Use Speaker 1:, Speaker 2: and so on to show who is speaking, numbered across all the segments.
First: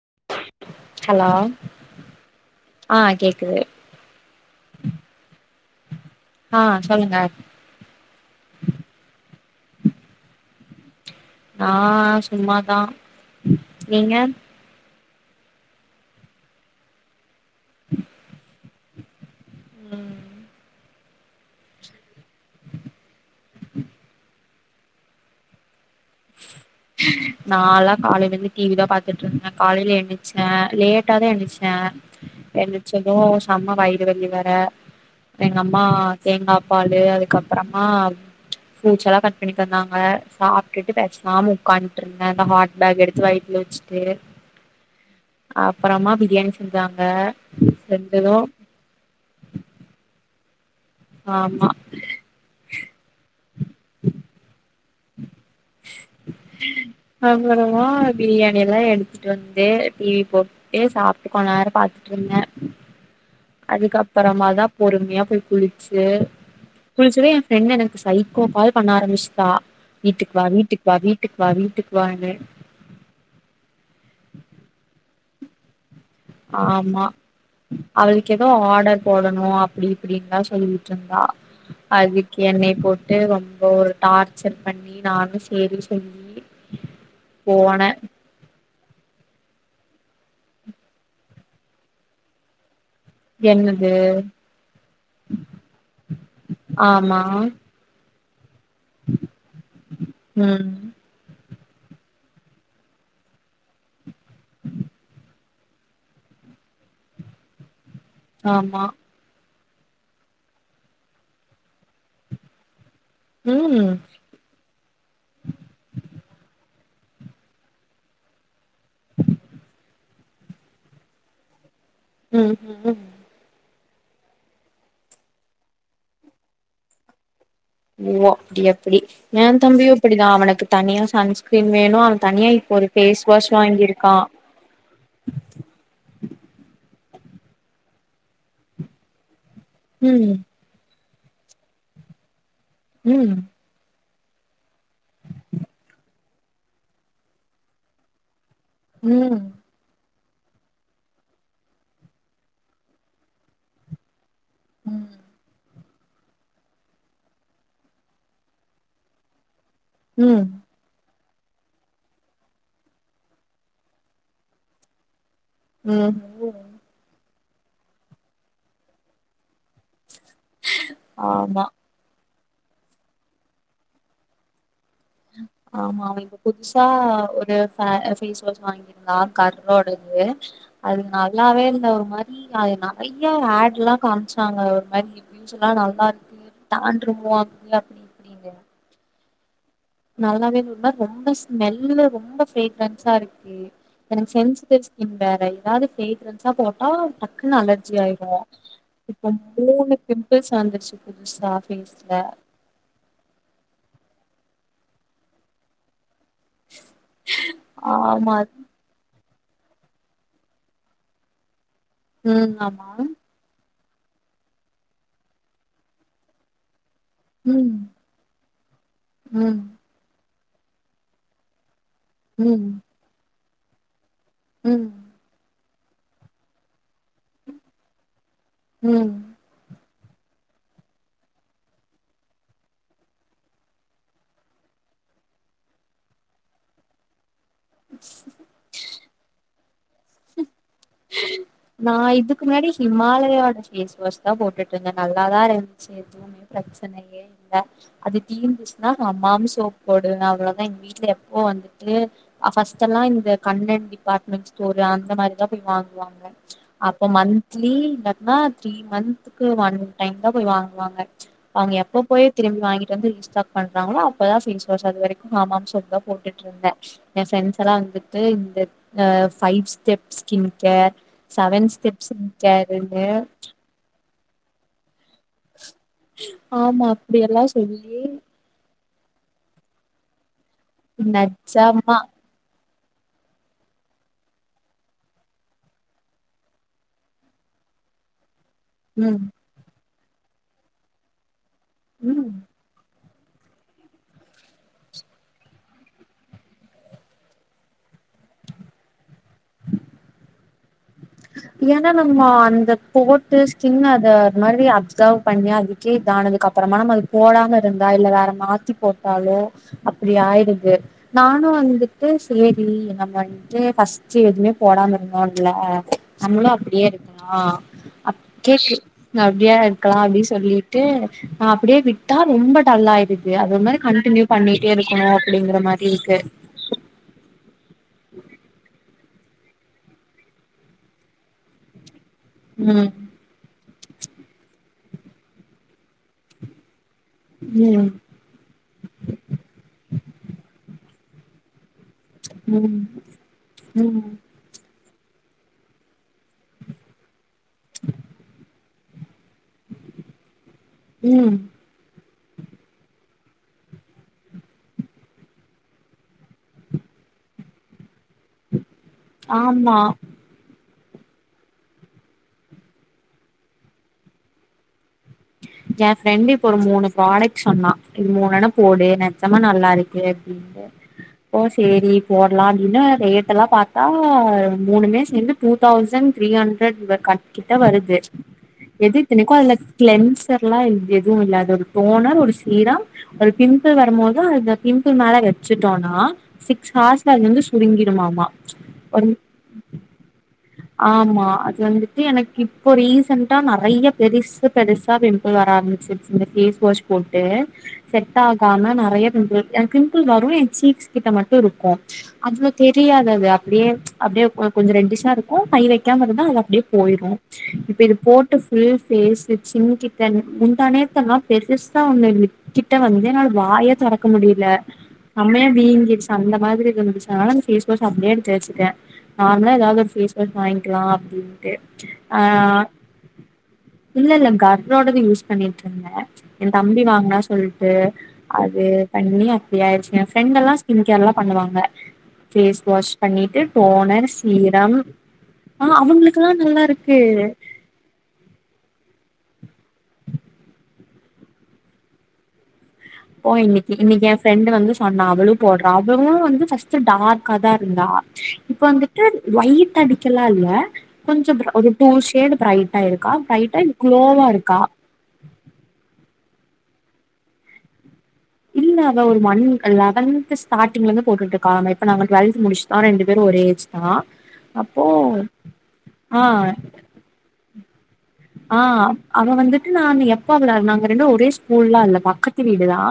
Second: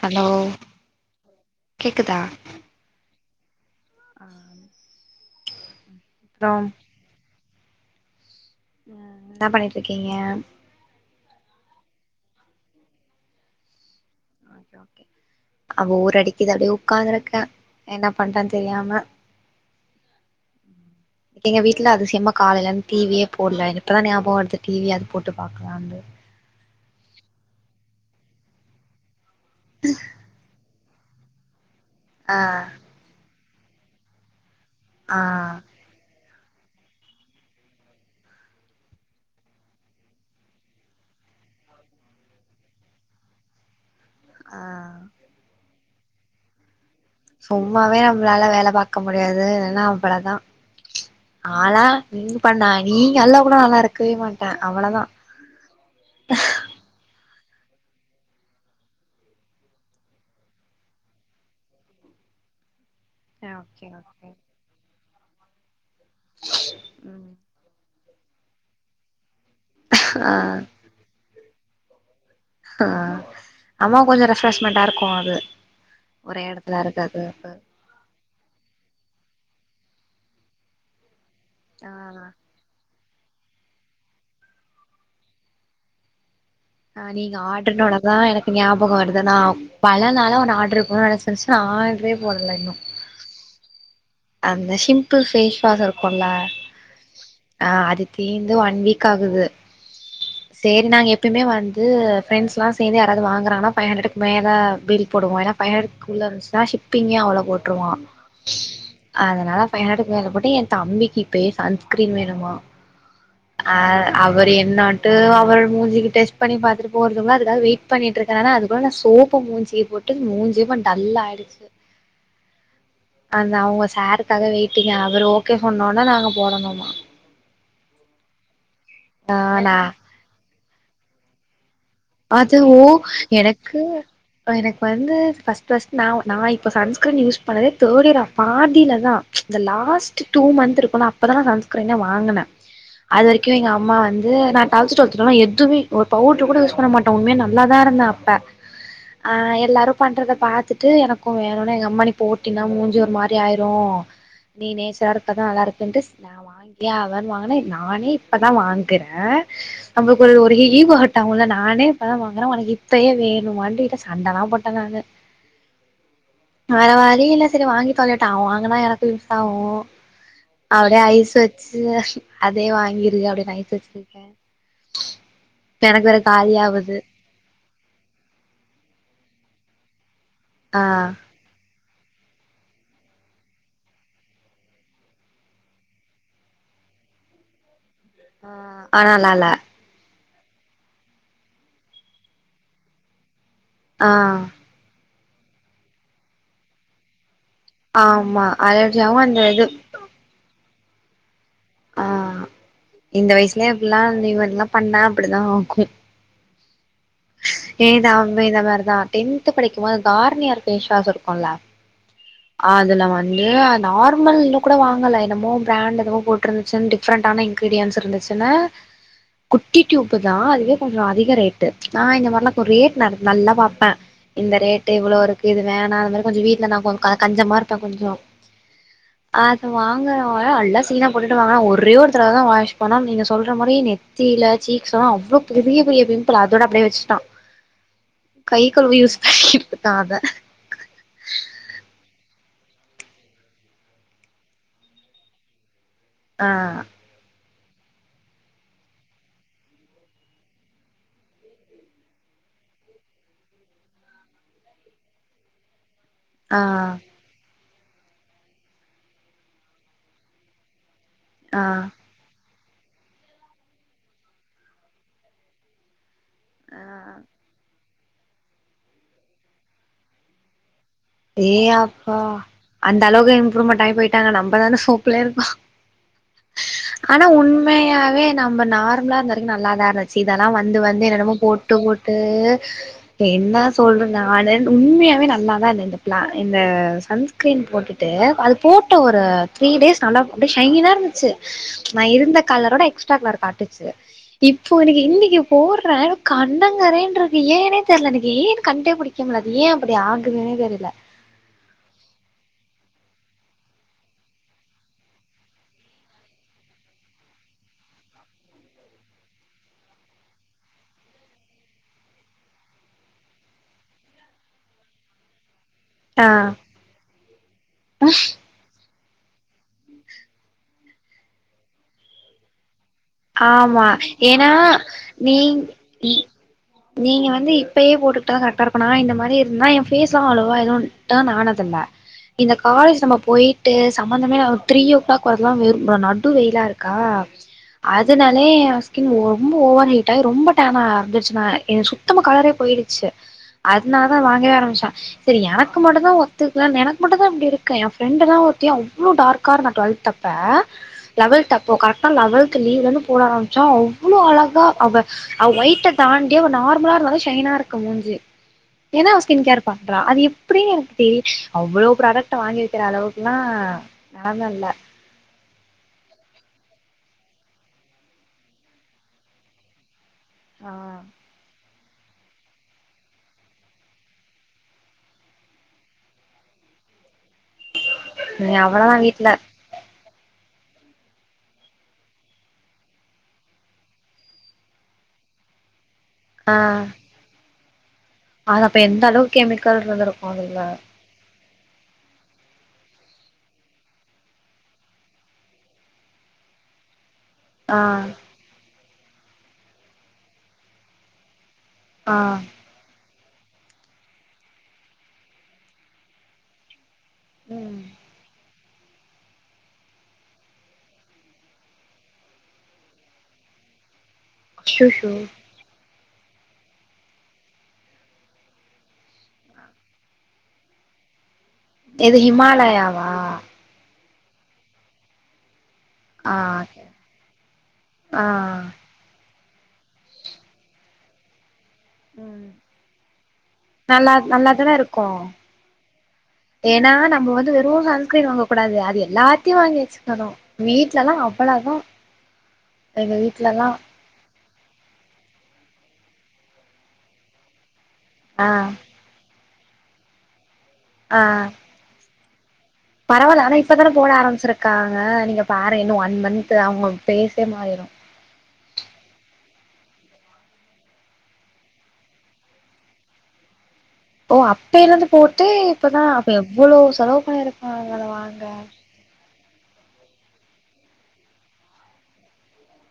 Speaker 1: hello
Speaker 2: hello
Speaker 1: கேக்குதா
Speaker 2: ஆ கேக் குது
Speaker 1: ஆ அப்றோ
Speaker 2: ஆ சொல்லுங்க
Speaker 1: ம் என்னா பண்ணிட்ருக்கீங்க
Speaker 2: நா சும்மாதா நீங்க
Speaker 1: அ போர் அடிக்குது அப்டியே உக்காந்ருக்கே என்ன பண்றந்த் தெரியாம
Speaker 2: ம்
Speaker 1: எங்க வீட்ல அதிசயமா காலைலந் டீவியே போட்ல இப்பதா ஞாபகோ வருது டீவியாது போட்டு பாக்லானு
Speaker 2: நாலா காலையில இருந்து டீவி தா பாத்துட்ருந்தே காலைல ஏந்திச்சே லேட்டா தா எந்திச் அ
Speaker 1: ஆ
Speaker 2: எந்துச்சந்தோஷ் நம்ம வயிறு வலி வேற
Speaker 1: ஆ
Speaker 2: எங்கம்மா தேங்கா பாலு அதுக்கப்பறமா புருட்ஸ் எல்லா கட் பண்ணி தந்தாங்க சாப்டுட்டு பேசாம உக்காண்ருந்த அந்த ஹாட் பேக் எடுத்து வைத்தல வச்சிட்டு
Speaker 1: ஆ
Speaker 2: அப்றம்மா பிரியாணி செஞ்
Speaker 1: சும்மாவே நம்மளால வேல பாக்க முடியாது என்னனா அம்பளதா
Speaker 2: ஆமா
Speaker 1: ஆளா லிங் பண்ணாய் நீங்க எல்லா கூட நல்லாருக்கவே மாட்ட அவ்ளதா
Speaker 2: அப்பறமா பிரியாணி எல்லா எடுத்துட்டு வந்து டிவி போட்டு சாப்ட்டு கொஞ்ச நேர பாத்துட்ருந்த
Speaker 1: ஓகே ஓகே
Speaker 2: அதுக்கப்பறமாதா பொறுமையா போய் புளிப் ச புளிச்சத
Speaker 1: ம்
Speaker 2: ஏ ஃப்ரெண்ட் எனக் சைகோ கால் பண்ண ஆரம்பிச் தா
Speaker 1: ஆ
Speaker 2: வீட்டுக் வா வீட்டுக் வா வீட்டுக் வா வீட்டுக் வாங்க
Speaker 1: ஆ அம்மாக் கொஞ்சோ ரெஃப்ரெஷ்மென்டா இருக்கு அது ஒரே எடத்தல
Speaker 2: ஆமா
Speaker 1: இருக்காது ப
Speaker 2: அவளுக்கு ஏதோ ஆர்டர் போடணு அப்டி இப்டின்னா சொல்லிட்ருந்தா
Speaker 1: ஆ
Speaker 2: அதுக் என்னைய போ ட்டு ரொம்ப ஒரு டார்ச்சர் பண்ணி நானு சேரி சொல்லி
Speaker 1: அ நீங்க ஆடின்ன
Speaker 2: போனே
Speaker 1: ஒடனதா எனக்கு ஞா போக வருதன்னாவு பலனால ஒன்னு ஆட்ர்ரு போனா நெனைச்சிருச்சி நா ஆர்ட்ரே போடல இன்னு
Speaker 2: என்னன்
Speaker 1: அந்த ஷிம்பிள் ஃபேஸ் வாஷ் இருக்கோல
Speaker 2: ஆமா
Speaker 1: அ அது தீன் இது ஒன் வீக் ஆகுது
Speaker 2: ம்
Speaker 1: சேரி நாங்க எப்புயுமே வந்து ஃப்ரென்ட்ஸ்லா சேந்து யாராது வாங்காரானா ஃபை ஹண்டர்டுக்கு மேலே பில் போடுவோ ஏனா ஃபைவ் ஹண்டர்க்குள்ள இருந்துச்சுனா ஷிப்பிங்யே அவ்ளோ போட்ருவா
Speaker 2: ஆமா
Speaker 1: அதனால ஃபைவ் ஹண்ட்ர் மேல போட்டு என் தம்பிக்கு இப்பயே சன்ஸ்கிரீம் வேணுமா அ
Speaker 2: ம்
Speaker 1: அவர் என்னாட்டு அவர் மூஞ்சிகிட்ட செக் பண்ணி பாத்துட்டு போறதுக்குல்ல அதுக்காக வெயிட் பண்ணிட்ருக்க ஆனா அதுக்குள்ள நா சோப்பு மூஞ்சிக்கு போட்டு மூஞ்சி இம்மன் டல்லா ஆயிடுச்சு
Speaker 2: ம் ம்
Speaker 1: அந்த அவங்க சாருக்காக வெய்ட்டிங்கா அவுரு ஓகே சொன்ன ஒடனே நாங்க போடணுமா
Speaker 2: ஓ அப்டியா அப்டி ஏ
Speaker 1: ஆனா
Speaker 2: தம்பியு அப்படிதா அவனுக்கு தனியா சான்ஸ்கிரின்
Speaker 1: அதுவோ எனக்கு
Speaker 2: வாங்கியிருக்கா
Speaker 1: எனக்கு வந்து ஃப்ர்ஸ்ட் ஃப்ர்ஸ்ட் நா நா இப்ப சன் ஸ்க்ரீம் யூஸ் பண்ணதே தேர்ட் இயர்ல பாதியிலதா இந்த லாஸ்ட்
Speaker 2: ம்
Speaker 1: டூ மந்த் இருக்கோல அப் அப்பதா நா சன்ஸ்கிரேனே வாங்குன அது
Speaker 2: ம்
Speaker 1: வரைக்கோ எங்க அம்மா வந் இதுவே நா லெவென்த் ட்வல்த்துலா எதுவுமே ஒரு பவுடரு கூட யூஸ் பண்ண மாட்டோ உண்மையா நல்லாதா இருந்தே அப்ப ஆ
Speaker 2: ம்
Speaker 1: எல்லாரோ பண்றத பாத்துட்டு எனக்கோ வேணோனா எங்க அம்ம நீ போட்டீனா மூஞ்சு ஒரு மாரி ஆயிரோ நீ
Speaker 2: ம்
Speaker 1: நேச்சரா இருந்தாதா நல்லா இருப் [unintelligible] ஏ அவண் வாங்குன நானே இப்போ தா வாங்குற நம்புளுக்குள்
Speaker 2: ம்
Speaker 1: ஒரு ஈ ஈகோ ஹட் அவுங்கில்லனா நானே இப்பதா வாங்குற உனக்கு இப்பயே வேணுமான்டு வீட்ல சண்டலா போட்ட நானு
Speaker 2: ம்
Speaker 1: வேற வழி இல்ல சரி வாங்கி தொலையட்டோ அவ வாங்குனா எனக்கோ யூஸ் ஆவோ அப்டியே ஐஸ்
Speaker 2: ஆமா
Speaker 1: வெச்சு அதே வாங்கிருக்கு அப்டியே நைஸ் வெச்சிருக்க
Speaker 2: ஆமா அவளுது புதுசா
Speaker 1: ஆவுது
Speaker 2: ஒரு ஃபே ஃபேஸ் வாஷ் வாங்கியிருந்தா கர்ரோடுது
Speaker 1: ஆ
Speaker 2: அது நல்லாவே இல்ல ஒரு மாரி அது நறைய ஆட்ல்லா காம்ச்சாங்க ஒரு மாரி வியூஸ்ஸல்லா நல்லாருக்கு தாண்றுமோ அப்டி அப்டின்
Speaker 1: அ ஆனால் லால
Speaker 2: நல்லாவேள ஒரு மாரி ரொம்ப ஸ்மெல்லுல ரொம்ப ஃபேக்ரன்ஸ்ஸாருக் கே
Speaker 1: ஆ
Speaker 2: எனக்கு ஃபரெண்ஸ் கோச் இவ்வேற ஏதாவது ஃப்ரேக்ரன்ஸா போட்டா பக் குனு அலர்ஜி ஆயிரு
Speaker 1: ஆமா அலர்ஜியாவு
Speaker 2: இப்ப
Speaker 1: அந்த இது
Speaker 2: மூணு பிம்பிள்ஸ் வந்துருச் இப்புதுசா
Speaker 1: அ இந்த வயசுலயே இப்பிட்ல்லா வந்து இதுமாரிலா பண்ணா அப்படிதா ஆகு
Speaker 2: [inaudible] ஆமா
Speaker 1: ஏதாவ்வு இந்த மாரிதான் டென்த்து படிக்கும்போது கார்னியர் ஃபேஸ் வாஷ்ருக்குல்ல
Speaker 2: ம் ஆமா
Speaker 1: அதுல வந்து அந் நார்மல்ன்னு கூட வாங்கல என்னமோ பிராண்ட்டு எதுவோ போட்டுருந்துச்சின் டி ஃப்ரெண்டான
Speaker 2: ம்
Speaker 1: இன்கிரீடியன்ஸ் இருந்துச்சின்னு
Speaker 2: ம்
Speaker 1: குட்டி டியூப்பு நா அதுவே கொஞ்சோ அதிக ரேட்டு நா இந்த மாரில்லா கோ
Speaker 2: ம்
Speaker 1: ரேட் நல் நல்லா பாப் பே இந்த
Speaker 2: ம்
Speaker 1: ரேட்டு இவ்ளோருக்கு வேணா அது மாரி கொஞ்சோ வீட்டுலன்னாகு க கஞ்சமாருப்பே கொஞ்சோ
Speaker 2: ம்
Speaker 1: அதுவா அங்க அவுங்கல்லா நல்லா சீனா போட்டுட்டு வாங்குனா ஒரே ஒரு தடவ தா வாஷ் பண்ணோ நீங்க சொல்ற மாரி நெத்தியில சீக்ஸ்ஸு அவ்ளோ பெரிய பெரிய பிம்பிள் அதோட அப்டியே வச்சிட்டா கைக்கழுவி யூஸ் காக
Speaker 2: நா இதுக்கு முன்னாடி ஹிமாலயோட ஃபேஸ் வாஷ் தா போட்டுருக்கேங்க நல்லாதாருந் சி எதுவுமே
Speaker 1: ஆ
Speaker 2: பிரச்சனயே இல்ல அது தீந்துருச்சின்னா ஹமாம் சோப் போடுவ அவ்ளோ தா எங்க வீட்டுல எப்போ வந்துட்டு ஃபஸ்ட்டெல்லா இந்த கண்ணன் டிபார்ட்மெண்ட் ஸ்டோரு அந்த மாரிதா போய் வாங் வாங்குவோ
Speaker 1: ஆ
Speaker 2: அப்ப மன்த் திலீ இல்லட்னா த்ரீ மந்த்துக்கு ஒன் டைம் தா‌ போய் வாங்குவாங்க
Speaker 1: ஆ
Speaker 2: அவுங்க எப்ப போய் திரும்பி வாங்கிட்டு வந்து ரீஸ்டாக் பண்றாங்களோ அப்பதா ஃபேஸ் வாஷ் அது வரைக்கு ஹமாம் சோப் தா போட்டுட்டுருந்த
Speaker 1: ஆ
Speaker 2: என் பிரண்ட்ஸ் எல்லா வந்து து இந்த ஆ five step skin care seven steps
Speaker 1: ஏய்ஆப்பா அந்த
Speaker 2: நிக்காருன்னு
Speaker 1: அளவுக்கா இம்ப்ரூவ்மெண்டாய் போய் ட்டாங்க நம்மதான சோப் ப்புல இருக்கோ
Speaker 2: ஆமா
Speaker 1: ஆனா
Speaker 2: அப்டியெல்லா சொல்லி
Speaker 1: உண்மையாவே நம்ம நார் ம்லா இருந்தவறைக்கு நல்லாதா இருந்துச்சு இதெல்லா வந்து வந்து என்னென்னமோ போட்டு
Speaker 2: நெஜமா
Speaker 1: போட்டு என்னா சொல்ற நானு உண்மையாவே நல்லாதா இருந்துது க்லா இந்த சன்ஸ்க்ரீன் போட்டுட்டு அல் போட்ட ஒரு
Speaker 2: ம்
Speaker 1: த்ரீ டேஸ் நல்லா அப்டே ஷைனா இருந்திச்சு நா
Speaker 2: ம்
Speaker 1: இருந்த கலரோட எக்ஸ் டா கலர் காட்டிச்சு இப்போ இன்னக்கு இன்னிக்கி போட்றே கண்ணங்கரேன்றுக்கு ஏனே தெர்லெ எனக் ஏனு கண்டே புடிக்க முல்ல அது ஏ அப்டி ஆகுதுனே தெரில
Speaker 2: ஏன்னா நம்மோ அந்த போட்டு ஸ்கின்ன அத அது மாரி அப்சவ் பண்ணி அதுக்கேதானதுக்கு அப்பறமா நம்ம அது போடாம இருந்தா இல்ல வேற மாத்தி போட்டாலோ அப்புடி ஆய்டுது நானு வந்துட்டு சேரி நம்ம வன்ட்டு ஃபஸ்ட்டு எதுமே போடாம இருந்தோல
Speaker 1: ஆ
Speaker 2: நம்மளு அப்டியே இருக்கலா அப் கேஸு அப்டியா இருக்கலா அப்டி சொல்லிட்டு நா அப்டியே விட்டா ரொம்ப டல்லாய்
Speaker 1: ஆம்மா ஏன்னா நீங்
Speaker 2: அப்படிங்கிற மாதிரி
Speaker 1: நீ
Speaker 2: இருக்கு
Speaker 1: நீங்க வந்து இப்பயே போட்டுக்கிட்டாதா கரெட்டா இருக்கு நா இந்த மாரி இருந்தா ஏ ஃபேஸ்லா அவ்ளவா எது டேர்ன் ஆனதில்ல இந்த
Speaker 2: ம்
Speaker 1: காலேஜ் நம்ம போயிட்டு சம்மந்தமே இல்லாத த்ரீ ஓ கிளாக் வருதுலா வெறு நடு வெய்லா இருக் கா
Speaker 2: ம்
Speaker 1: அதனாலே ஏ ஸ்கின் ஓ ரொம்ப ஓவர் ஹீட்டாயி ரொம்ப டேனாக வந்துச்சுன்னா ஏ சு சுத்தமா கலரே
Speaker 2: ம்
Speaker 1: போயிடுச்சு அதனால
Speaker 2: ம்
Speaker 1: தா வாங்கவே ஆரமிச்சே செரி எனக்கு மட்டுந்தா ஒத்துக்கிலன் எனக் மட்டுந் தா அப்டி இருக்க ஏ ஃப்ரெண்டெல்லா ஒர் தி அவ் வ்ளோ டார்கா இருந்தா டுவெல்த் அப்ப
Speaker 2: ம்
Speaker 1: லெவல்த் அப்போ கரெக் டா லவல் து லீவ்லனு போட ஆரம்பிச்சா அவ்வுளோ அழகா அவ அவ ஒயிட்ட தாண்டி அவ நார்ம்லா இருந்தாலே ஷைனா இருக்க மூஞ்சி ஏன்னா அவ ஸ்கின் கேர்
Speaker 2: ஆமா
Speaker 1: பண்றா அது எப்டின் எனக்கு தெரில் அவ்ளோ ப்ராடெக்ட்ட வாங்கி வக்கிற அளவுக்குல்லா நலம இல்ல
Speaker 2: ஏ ஃப்ரெண்டு இப்ப ஒரு மூணு ப்ராடெக்ட் சொன்னா இது மூணெனா போடு நெச்சமா நல்லா இருக் கு அப்டின்டு
Speaker 1: ஆ
Speaker 2: ஓஸ் சேரி போட்லா அப்டின்னு ரேட்டெல்லா பாத்தா மூணுமே சேந்து டூ தௌசண் த்ரீ ஹண்ட்ரெட் இவ்வோ க கிட்ட வருது
Speaker 1: நீ
Speaker 2: எது
Speaker 1: அவ்ளோதா வீட்ல
Speaker 2: இத்தினிக்கு அதுல க்லென்ஸ் ர்லா எது இல்ல அது ஒரு டோனர் ஒரு சீரம் ஒரு பிம்பிள் வருமோது அத பிம்பிள் மேல வச்சிட்டோன்னா
Speaker 1: ஆ
Speaker 2: சிக்ஸ் ஹாஸ்ல அது வந்துஸ் புடிங்கி
Speaker 1: அது அப்ப எந்தளவுக் கெமிக்கல் இருந்துருக்கு அதுல
Speaker 2: இது வந்துட்டு எனக் இப்போ ரீசென்டா நறையா பெரிசு பெருசா பிம் பிள் வர ஆரம்பிச்சிர்சு இந்த ஃபேஸ் வாஷ் போட் டு
Speaker 1: ஆ
Speaker 2: செட்டாகாமா நறையப் என்க்கு என்க் பிம்புள் வரு என் சீக்ஸ் கிட்ட மட்டு இரு கு
Speaker 1: ஆ
Speaker 2: அவ்ளோ தெரியாதது அப்டியே அப்டியே வ கொஞ்ச ரெட்டிஸ்ஸா இருக்கு கை வெக்காம இருந்தா அது அப்டே போய்ரு இப்ப
Speaker 1: ம்
Speaker 2: இது போட்டுஃப் ஃபுல் பேஸ் சிமுக்கி கென் முந்தாநேத்தெல்லா பெருசா ஒன்னுன்னு கிட்ட வந்தேனாலு வாய தொறக் க்கு முடில
Speaker 1: அச்சச்சோ
Speaker 2: அம்மையா வீங்கிடிஸ் அந்த மாதிரி இருந்துச்சுனால பேஸ் வாஷ் அப்டியே எடுத்து வச்சிக்கே நார்ம்லா எதாது ஒரு பேஸ் வாஸ் வாங்கிக்குலா அப்டின்
Speaker 1: எது ஹிமாலயாவா
Speaker 2: இல்ல இல்லங்காரு ரோடது யூஸ் பண்ணிட் ரிந்த
Speaker 1: ஆ
Speaker 2: என் தம்பி வாங்குனா சொல்லிட்டு
Speaker 1: ஆ
Speaker 2: அது பண்ணியா இப்டியார்சுங்க ஃபிரெண்டெல்லா ஸ்கின் கேர்லா பண்ணுவாங்க
Speaker 1: ம்
Speaker 2: பேஸ் வாஷ் பண்ணிட்டு டோனர்
Speaker 1: நல்லா
Speaker 2: சீரம்
Speaker 1: நல்லாதான இருக்கு
Speaker 2: ஆ அவுங்குளுக்குலா
Speaker 1: ஏன்னா
Speaker 2: நல்லாருக்கு
Speaker 1: எல்லாத்தியு வாங்கி வச்சுக்கணு வீட்லலா அவ்வள தா
Speaker 2: ஓ இன்னைக்கு இன்னைக்கு ஏ ஃபிரெண்டு வந்து சொன்னா அவளவு போட்றா வ அவளு வந்து ஃபஸ்ட்டு டார்க்காதா இருந்தா
Speaker 1: ஆ
Speaker 2: இப்ப வந்துட்டு ஒய்யிட் அடிக்கலா இல்ல
Speaker 1: ஆ
Speaker 2: கொஞ்சம் ரா ஒரு டூ ஷேடு ட்ரை
Speaker 1: பரவால்ல ஆனா இப்பதான போட ஆரமிச்சிருக்காங்க நீங்க பாருங்க இன்னு ஒன் மன் த்து அவுங்க பேசே மாறிரு
Speaker 2: இல்ல அவ ஒரு மண் லவன்த்து ஸ்டாடிங்ல இருந்து போட்டுட்ருக்காங்க எப்ப நாங்க டுவெல்த்து முடிஸ்டோ ரெண்டு பேரு ஒரே ஏஜ் தா
Speaker 1: ஓ அப்ப
Speaker 2: அப்போ
Speaker 1: இருந்து போட்டு இப்பதா
Speaker 2: ஆ
Speaker 1: அப்ப எவ்வுளோ செலவு பண்ணிரு
Speaker 2: ஆ அவ வந்து கு நானு எப்ப அவுள நாங்க ரெண்டு ஒரே ஸ்கூலா அந்த பக்கத்து வீடுதா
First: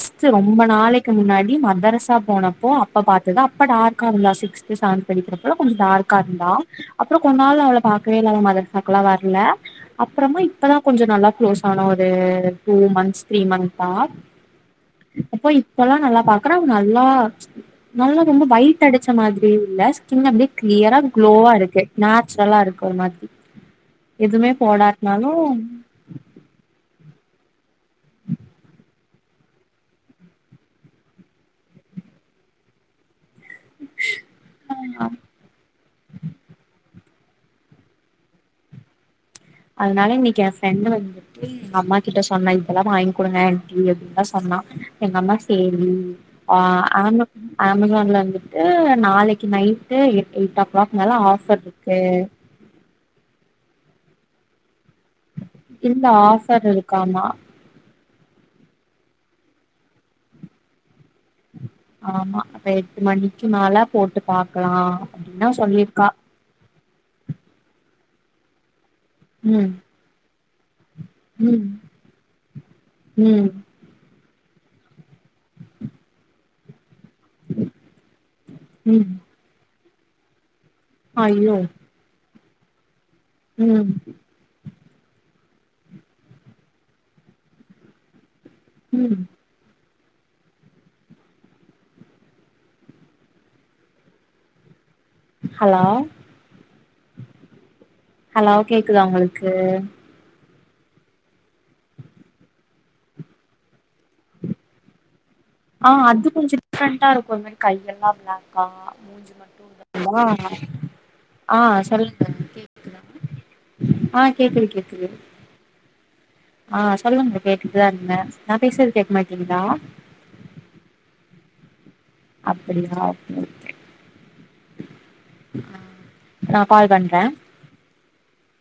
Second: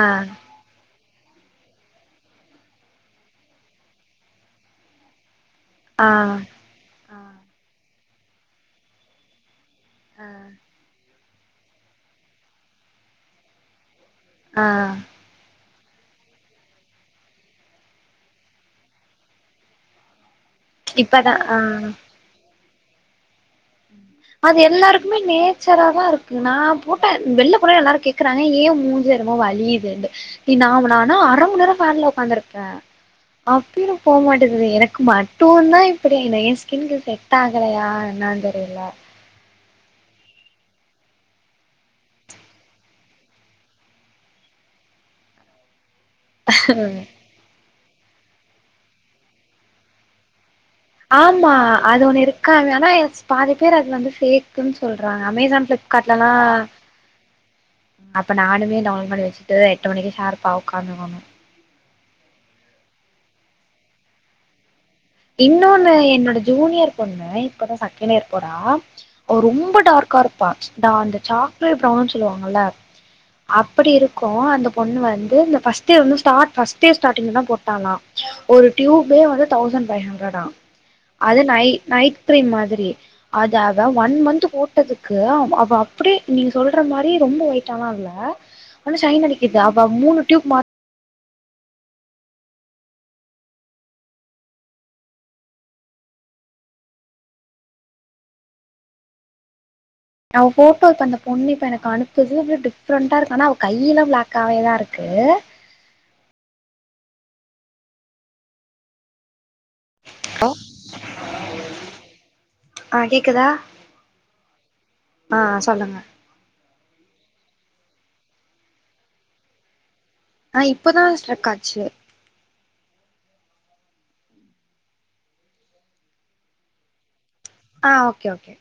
Speaker 1: ஆ
Speaker 2: ரொம்ப நாளை கு முன்னாடி மதரஸ்ஸா போனப்போ அப்ப பாத்துதா அப்ப டார்க்கா இருந்தா சிக்ஸ்த்து சவன்த் படிக்கிற பள கொஞ்ச
Speaker 1: ஆ
Speaker 2: டார்க்கா இருந்தா அப்புறோ
Speaker 1: ஆ
Speaker 2: கொன் நாள் அவள பா கேல் அவ மதர்சா குலவார் இல்ல
Speaker 1: ஆ
Speaker 2: அப்றமா இப்பதா கொஞ்ச நல்லா க்ளோஸ் ஆனோ ஒரு டூ மந்த்ஸ் த்ரீ மந்த் தா
Speaker 1: அ அ
Speaker 2: போலா நல்லா பாக்குற அவ்ங்க அல்லா நல்லா ரொம்ப வயிட் அடிச்ச மாத்ரி இல்ல ஸ்கின் அப்டே க்ளியரா
Speaker 1: இப்பதா
Speaker 2: க்ளோவா
Speaker 1: ஆ
Speaker 2: இருக்கு நேச்ரலா இருக்கு ஒரு மாத்ரி
Speaker 1: அது எல்லாருக்குமே நேச்சரா தா இருக்கு நா போட்ட வெள்ள போனா எல்லாரு கேக்குறாங்க ஏ மூஞ்சுல என்னமோ வலியுதுன்னு நீ நா ந ஆனா அர மண் நேரோ ஃபேன்ல ஒக்காந்துருப்பே அப்யு போக மாட்டது எனக்கு மட்டு தா இப்புடி என்ன ஏ ஸ்கின் டிசைன் டாகலையா என்னான்டு தி இல்ல
Speaker 2: அது னால இன்னக்கு என் ஃப்ரெண்டு வந்துட்டு எங்க அம்மா கிட்ட சொன்னா இதல்லா வாங்கி் கு டுங்க ஆன்ட்டி அப்டின் லா சொன்னா எங்க அம்மா சேரி ஓ ஆம அமேசான்ல வந்துட்டு நாளக்கு நைட்டு எட்டு எயிட்டா
Speaker 1: ஆமா அது ஒன்னு இருக்காது ஆனா பாதி பேர் அது வந்து ஃபேக் குன் சொல்றாங்க அமேசான்
Speaker 2: இந்த
Speaker 1: ப்ளிப்கார்ட்லா
Speaker 2: ஆஃபர் இருக்காமா
Speaker 1: அப்ப நானுமே டவுன்லோ பண்ணி வச் டுது எட்டு மணிக்கு ஷார்ப்பா உக்காந்துகோங்க
Speaker 2: ஆமா அப்ப எட்டு மணிக்கு மேல போட்டு பாக்குலா
Speaker 1: இன்னொன்னு என்னோட ஜூனியர் பொண்ணு இப்பதா சட் கினியர் போறா அவ
Speaker 2: ம்
Speaker 1: ரொம்ப டார்க்காரு பாட் நா அந்த
Speaker 2: ம்
Speaker 1: சாக்லேட் ப்ரவுனுன் சொல்வாங்கல்ல
Speaker 2: ம்
Speaker 1: அப்படி இரு கோ அந்த பொண்ணு வந்து இந்த ஃபஸ்டியர் வந்து ஸ்டாட் ஃபஸ்ட் ஸ்டாடிங்ல தா போட்டாலா ஒரு
Speaker 2: ம்
Speaker 1: ட்யூபபே வந்து தௌஸ் ஃபை ஹண்ரடா அது
Speaker 2: ஐயோ
Speaker 1: நை நைட் க்ரீம் மாதிரியே அத அவ
Speaker 2: ம்
Speaker 1: ஒன் மந்து போட்டதுக்கு அவ அப் ப அப்டியே நீங்க சொல்ற மாரி ரொம்போ ஒயிட்டாலா இல்ல ஆனா
Speaker 2: ம்
Speaker 1: ஷய்ன் அடிக்குது இப்ப அவ மூணு டியூப் மாட்
Speaker 2: ஹலோ ஹலோ கேக்குதா உங்குளுக்கு
Speaker 1: நா அவ ஃபோட்டோ இப்போ அந்த பொண்ணு இப்போ எனக்கு அனுப்புது அப்டீயே டிஃப்ரெண்ட்டா இருக்கு ஆனா அவ கையிலா ப்ளாக்காவே தா இருக்கு
Speaker 2: அ அது கொஞ்சோ டிஃப்ரெண்டா இருக்குமேரி கையெல்லா ப்ளாக்கா மூஞ்சு மட் சொல்லட்டுமா அ சொல்லுங்க கேக்குதுங்க
Speaker 1: ஆ கேக்குதா
Speaker 2: ஆ கேக்குது கேக்குது
Speaker 1: ஆ சொல்லுங்க
Speaker 2: ஆ சொல்லுங்க கேட்டுட்டுதா இருந்தே நா பேசுறது கேக்கமாட்டீங்குதா
Speaker 1: அ இப்பதா ஸ்ட்ரகாச்சு
Speaker 2: அப்பிடியா ஓக்கே ஓகே அ நா கால் பண்ற
Speaker 1: ஆ ஓகே ஓகே